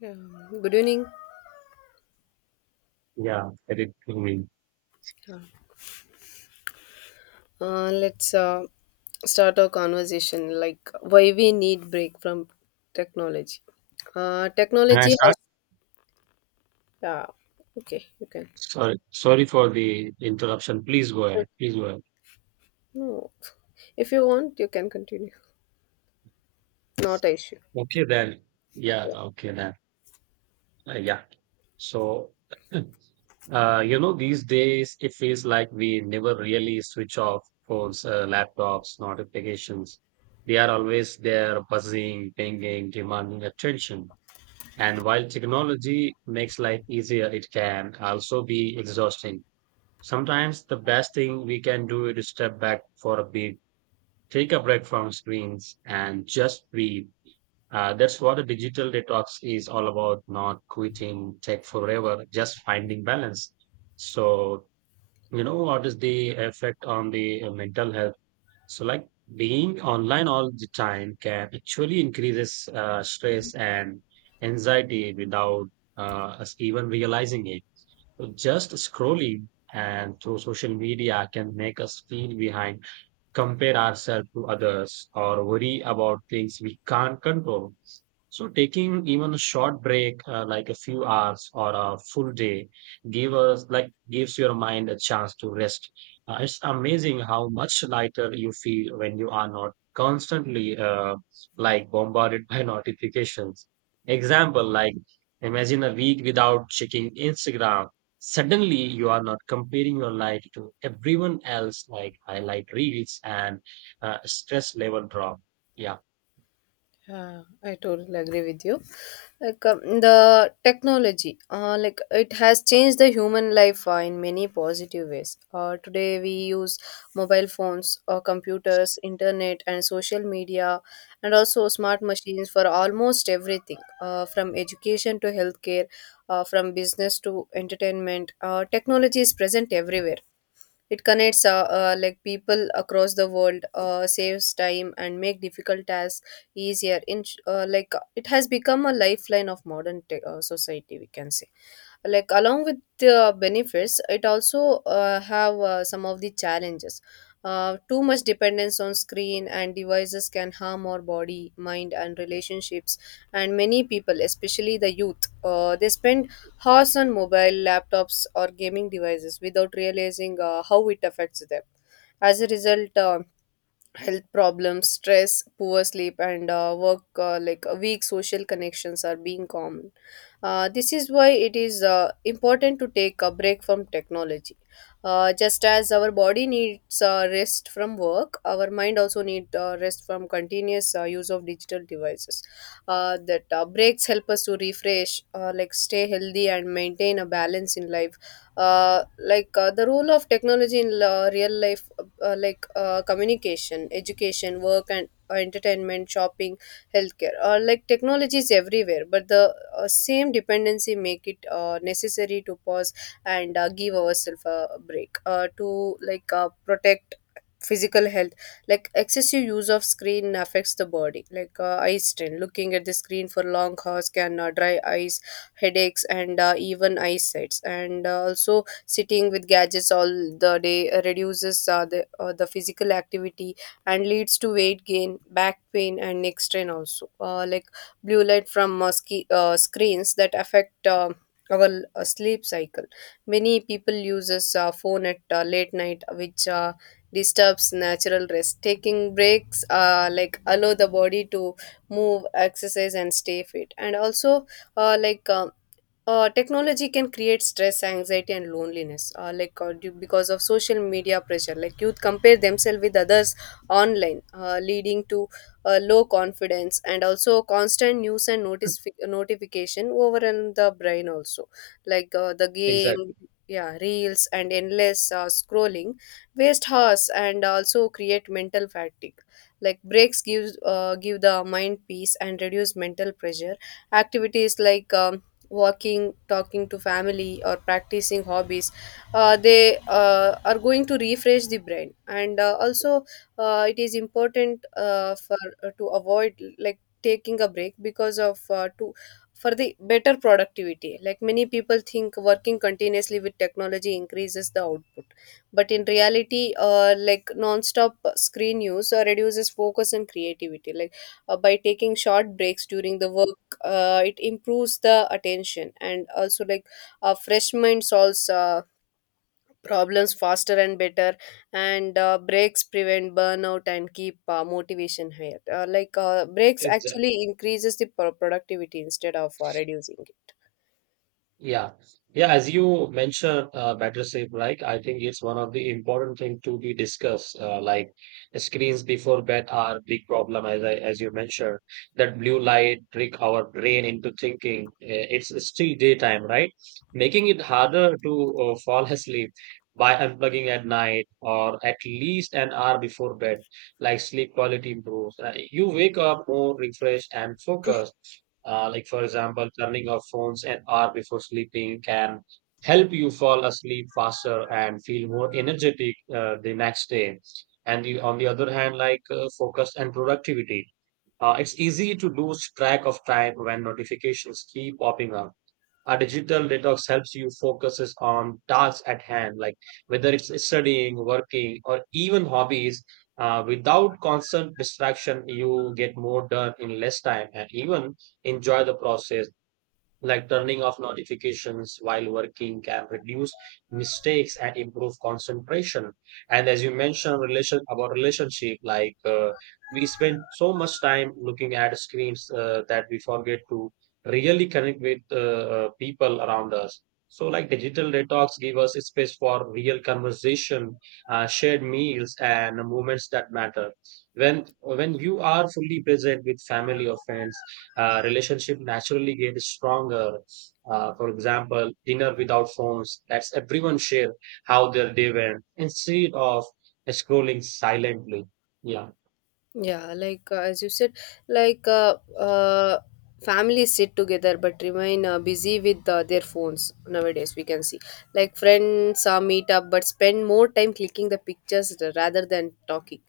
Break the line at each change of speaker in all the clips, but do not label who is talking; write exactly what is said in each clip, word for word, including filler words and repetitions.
Yeah. Good evening.
Yeah, very clearly.
Yeah. Uh, let's uh, start our conversation like why we need break from technology. Uh,
Can I
technology has
start?
uh, okay, you can.
Sorry, sorry for the interruption. Please go
So,
ahead. Please go ahead.
no, if you want, you can continue. Not an issue.
Okay, then. Yeah, okay, then. Uh, yeah. So, uh, you know, these days it feels like we never really switch off phones, uh, laptops, notifications. They are always there, buzzing, pinging, demanding attention. And while technology makes life easier, it can also be exhausting. Sometimes the best thing we can do is step back for a bit, take a break from screens, and just breathe. Uh, that's what a digital detox is all about, not quitting tech forever, just finding balance. So, you know, what is the effect on the uh, mental health? So, like being online all the time can actually increases uh, stress and anxiety without uh, us even realizing it. So just scrolling and through social media can make us feel behind, compare ourselves to others, or worry about things we can't control. So, taking even a short break, uh, like a few hours or a full day, give us like gives your mind a chance to rest. Uh, it's amazing how much lighter you feel when you are not constantly uh, like bombarded by notifications. Example, like imagine a week without checking Instagram. Suddenly, you are not comparing your life to everyone else, like highlight reels and uh, stress level drop. Yeah.
Yeah, I totally agree with you. Like um, the technology, uh, like it has changed the human life uh, in many positive ways. Uh, today we use mobile phones, uh, computers, internet, and social media, and also smart machines for almost everything, uh, from education to healthcare, uh, from business to entertainment. Uh, technology is present everywhere. It connects uh, uh, like people across the world, uh, saves time and make difficult tasks easier. In sh- uh, like uh, it has become a lifeline of modern te- uh, society, we can say. Like along with the benefits it also uh, have uh, some of the challenges. Uh, too much dependence on screen and devices can harm our body, mind and relationships, and many people, especially the youth, uh, they spend hours on mobile, laptops or gaming devices without realizing uh, how it affects them. As a result, uh, health problems, stress, poor sleep and uh, work uh, like uh, weak social connections are being common. Uh, this is why it is uh, important to take a break from technology. Uh, just as our body needs uh, rest from work, our mind also needs uh, rest from continuous uh, use of digital devices. Uh, that uh, Breaks help us to refresh, uh, like stay healthy and maintain a balance in life. Uh, like uh, the role of technology in la- real life, uh, like uh, communication, education, work and uh, entertainment, shopping, healthcare. Uh, like technology is everywhere, but the uh, same dependency make it uh, necessary to pause and uh, give ourselves a break uh, to like uh, protect physical health. Like excessive use of screen affects the body, like uh, eye strain, looking at the screen for long hours can uh, dry eyes, headaches and uh, even eyesight. And uh, also sitting with gadgets all the day uh, reduces uh, the, uh, the physical activity and leads to weight gain, back pain and neck strain. Also uh, like blue light from uh, ski, uh, screens that affect uh, our uh, sleep cycle. Many people uses uh, phone at uh, late night, which uh, disturbs natural rest. Taking breaks uh, like allow the body to move, exercise and stay fit. And also uh, like um, uh, technology can create stress, anxiety and loneliness, uh, like uh, due, because of social media pressure. Like youth compare themselves with others online, uh, leading to uh, low confidence. And also constant news and notice notification over in the brain. Also like uh, the game
Exactly.
yeah, reels and endless uh, scrolling waste hours and also create mental fatigue. Like breaks gives uh, give the mind peace and reduce mental pressure. Activities like um, walking, talking to family or practicing hobbies, uh, they uh, are going to refresh the brain. And uh, also uh, it is important uh, for uh, to avoid like taking a break because of uh, to for the better productivity. Like many people think working continuously with technology increases the output, but in reality uh, like non-stop screen use uh, reduces focus and creativity. Like uh, by taking short breaks during the work, uh, it improves the attention. And also like uh, fresh mind solves uh, problems faster and better. And uh, breaks prevent burnout and keep uh, motivation higher. Uh, like uh, breaks actually increases the pro- productivity instead of uh, reducing it.
Yeah. Yeah, as you mentioned, uh, better safe, like I think it's one of the important thing to be discussed. Uh, like screens before bed are big problem, as I as you mentioned. That blue light trick our brain into thinking uh, it's still daytime, right? Making it harder to uh, fall asleep by unplugging at night or at least an hour before bed. Like sleep quality improves. Uh, you wake up more refreshed and focused uh, like, for example, turning off phones an hour before sleeping can help you fall asleep faster and feel more energetic uh, the next day. And the, on the other hand, like uh, focus and productivity. Uh, it's easy to lose track of time when notifications keep popping up. A digital detox helps you focuses on tasks at hand, like whether it's studying, working or even hobbies, uh, without constant distraction. You get more done in less time and even enjoy the process, like turning off notifications while working can reduce mistakes and improve concentration. And as you mentioned, relation about relationship, like uh, we spend so much time looking at screens uh, that we forget to really connect with uh, uh, people around us. So, like digital detox give us a space for real conversation, uh, shared meals, and moments that matter. When when you are fully present with family or friends, uh, relationship naturally get stronger. Uh, for example, dinner without phones. That's everyone share how their day went instead of scrolling silently. Yeah.
Yeah, like uh, as you said, like uh, uh, families sit together but remain uh, busy with uh, their phones nowadays. We can see like friends uh, meet up but spend more time clicking the pictures rather than talking.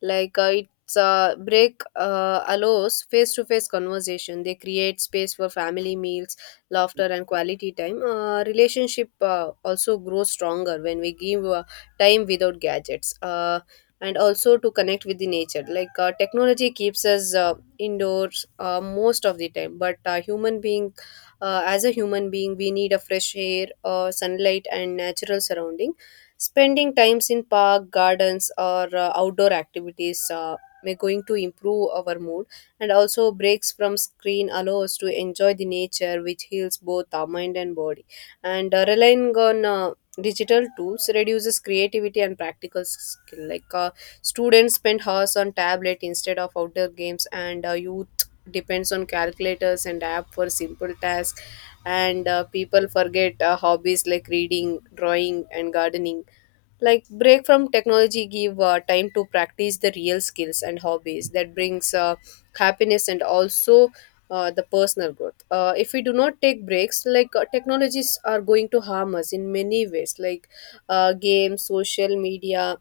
Like uh, it's uh, break uh, allows face to face conversation. They create space for family meals, laughter, and quality time. Uh, relationship uh, also grows stronger when we give uh, time without gadgets. Uh, and also to connect with the nature. Like uh, technology keeps us uh, indoors uh, most of the time, but uh, human being uh, as a human being we need a fresh air, uh, sunlight and natural surrounding. Spending times in park, gardens or uh, outdoor activities uh, may going to improve our mood. And also breaks from screen allow us to enjoy the nature, which heals both our mind and body. And uh, relying on uh, digital tools reduces creativity and practical skill. Like uh, students spend hours on tablet instead of outdoor games, and uh, youth depends on calculators and app for simple tasks. And uh, people forget uh, hobbies like reading, drawing, and gardening. Like break from technology give uh, time to practice the real skills and hobbies that brings uh, happiness and also uh, the personal growth. Uh, if we do not take breaks, like uh, technologies are going to harm us in many ways, like uh, games, social media,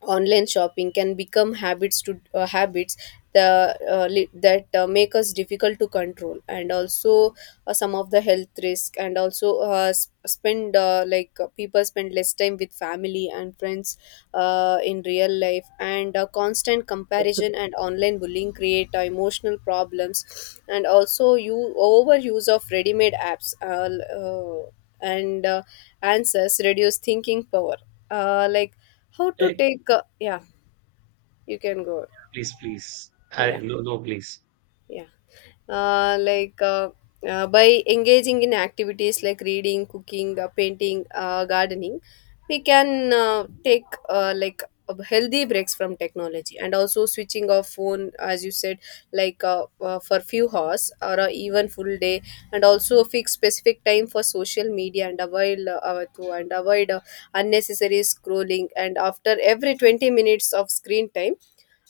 online shopping can become habits to uh, habits the, uh, li- that uh, make us difficult to control. And also uh, some of the health risk. And also uh, s- spend uh, like uh, people spend less time with family and friends uh, in real life. And uh, constant comparison and online bullying create uh, emotional problems. And also you overuse of ready-made apps, uh, l- uh, and uh, answers reduce thinking power. Uh, like how to
Hey,
take uh, Yeah, you can go.
please, please. I,
Yeah.
no, no, please.
Yeah. uh, like uh, uh, by engaging in activities like reading, cooking, uh, painting, uh, gardening, we can uh, take uh, like uh, healthy breaks from technology. And also switching off phone, as you said, like uh, uh, for few hours or uh, even full day. And also fix specific time for social media and avoid uh, uh, to- and avoid uh, unnecessary scrolling. And after every twenty minutes of screen time,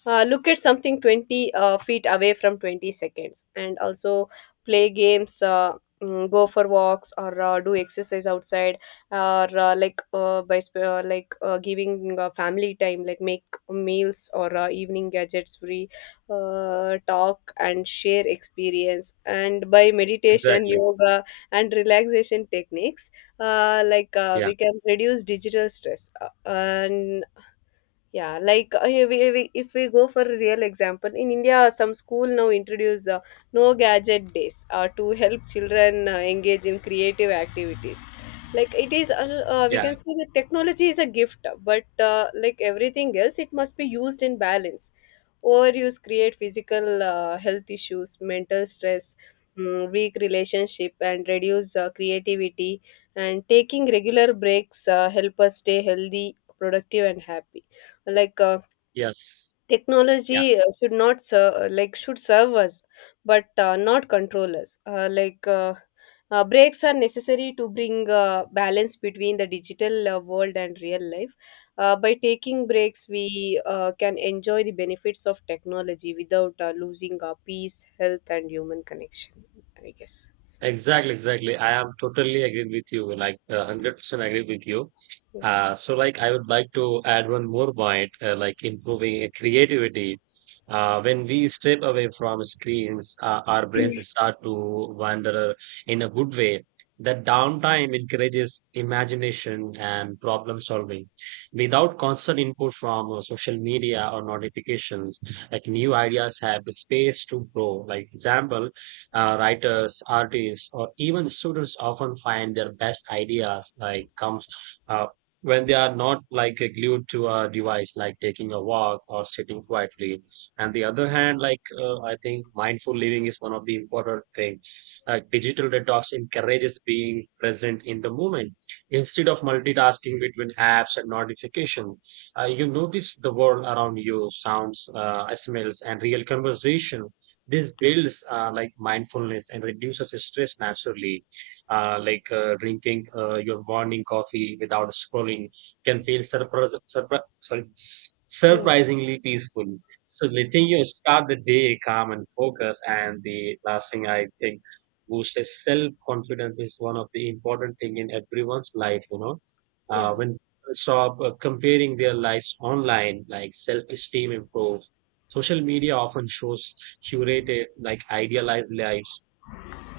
uh, look at something twenty uh, feet away from twenty seconds. And also play games, uh, mm, go for walks or uh, do exercise outside. Or uh, like uh, by sp- uh, like uh, giving uh, family time, like make meals or uh, evening gadgets free, uh, talk and share experience. And by meditation,
Exactly.
yoga and relaxation techniques, uh, like uh,
Yeah.
we can reduce digital stress. Uh, and Yeah, like uh, if we, we- if we go for a real example, in India, some school now introduce uh, no gadget days uh, to help children uh, engage in creative activities. Like it is, uh, uh, we
Yeah.
can see that technology is a gift, but uh, like everything else, it must be used in balance. Overuse create physical uh, health issues, mental stress, mm, weak relationship, and reduce uh, creativity. And taking regular breaks uh, help us stay healthy, productive, and happy. Like uh,
Yes. Yeah.
Technology uh, should not serve, like should serve us, but uh, not control us. Uh, like uh, uh, breaks are necessary to bring uh, balance between the digital uh, world and real life. Uh, by taking breaks, we uh, can enjoy the benefits of technology without uh, losing our peace, health, and human connection. I guess.
Exactly, exactly. I am totally agreed with you, like uh, one hundred percent agreed with you. Uh, so, like, I would like to add one more point, uh, like improving uh, creativity. Uh, when we step away from screens, uh, our brains start to wander in a good way. That downtime encourages imagination and problem solving. Without constant input from uh, social media or notifications, like new ideas have space to grow. Like example, uh, writers, artists, or even students often find their best ideas like comes uh, when they are not like glued to a device, like taking a walk or sitting quietly. And the other hand, like uh, I think mindful living is one of the important things. Uh, digital detox encourages being present in the moment instead of multitasking between apps and notification. Uh, you notice the world around you, sounds, uh, smells, and real conversation. This builds uh, like mindfulness and reduces stress naturally. Uh, like uh, drinking uh, your morning coffee without scrolling can feel surprise, surpri- sorry,
Yeah.
surprisingly peaceful. So letting you start the day calm and focused. And the last thing I think boosts self confidence is one of the important thing in everyone's life. You know,
Yeah.
uh, when people stop uh, comparing their lives online, like self esteem improves. Social media often shows curated, like idealized lives,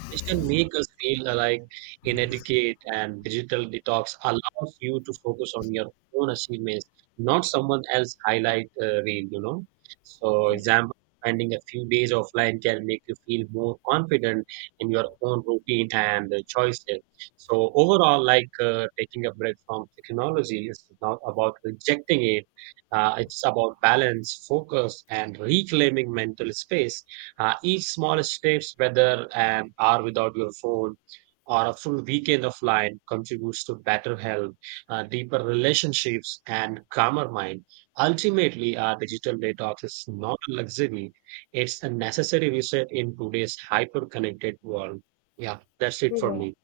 which can make us feel like inadequate, and digital detox allows you to focus on your own achievements, not someone else highlight uh, reel, you know. So
Yeah.
example, spending a few days offline can make you feel more confident in your own routine and uh, choices. So overall, like uh, taking a break from technology is not about rejecting it. Uh, it's about balance, focus, and reclaiming mental space. Uh, each small steps, whether an hour without your phone or a full weekend offline, contributes to better health, uh, deeper relationships, and calmer mind. Ultimately, our digital detox is not a luxury; it's a necessary reset in today's hyper-connected world. Yeah, that's it for
Yeah.
me.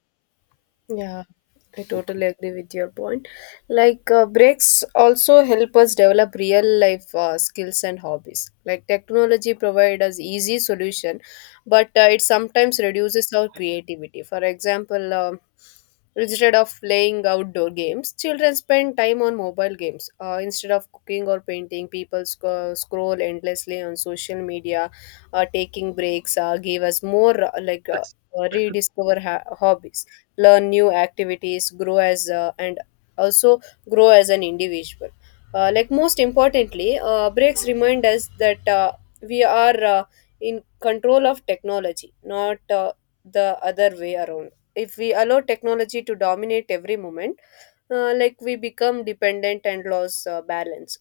Yeah, I totally agree with your point. Like uh, breaks also help us develop real life uh, skills and hobbies. Like technology provides us easy solution, but uh, it sometimes reduces our creativity. For example, um instead of playing outdoor games, children spend time on mobile games. Uh, instead of cooking or painting, people sc- scroll endlessly on social media. Uh, taking breaks uh, gave us more uh, like. Uh, uh, rediscover ha- hobbies, learn new activities, grow as uh, and also grow as an individual. Uh, like most importantly, uh, breaks remind us that uh, we are uh, in control of technology, not uh, the other way around. If we allow technology to dominate every moment, uh, like we become dependent and lose uh, balance.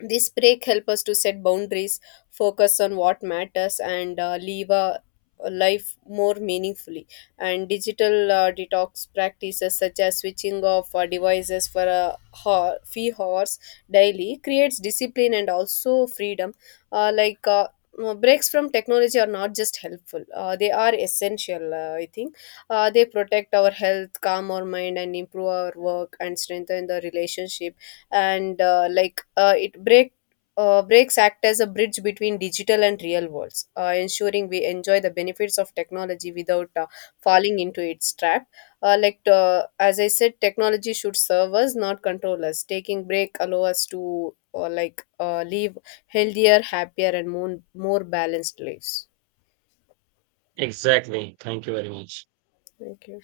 This break help us to set boundaries, focus on what matters and uh, live a a life more meaningfully. And digital uh, detox practices such as switching off uh, devices for a ho- few hours daily creates discipline and also freedom. uh, like uh, uh, Breaks from technology are not just helpful, uh, they are essential, uh, I think. Uh, they protect our health, calm our mind and improve our work and strengthen the relationship. And uh, like uh, it break uh, breaks act as a bridge between digital and real worlds, uh, ensuring we enjoy the benefits of technology without uh, falling into its trap. Uh, like uh, as I said, technology should serve us, not control us. Taking break allow us to uh, like uh, live healthier, happier, and more more balanced lives.
Exactly. Thank you very much.
Thank you.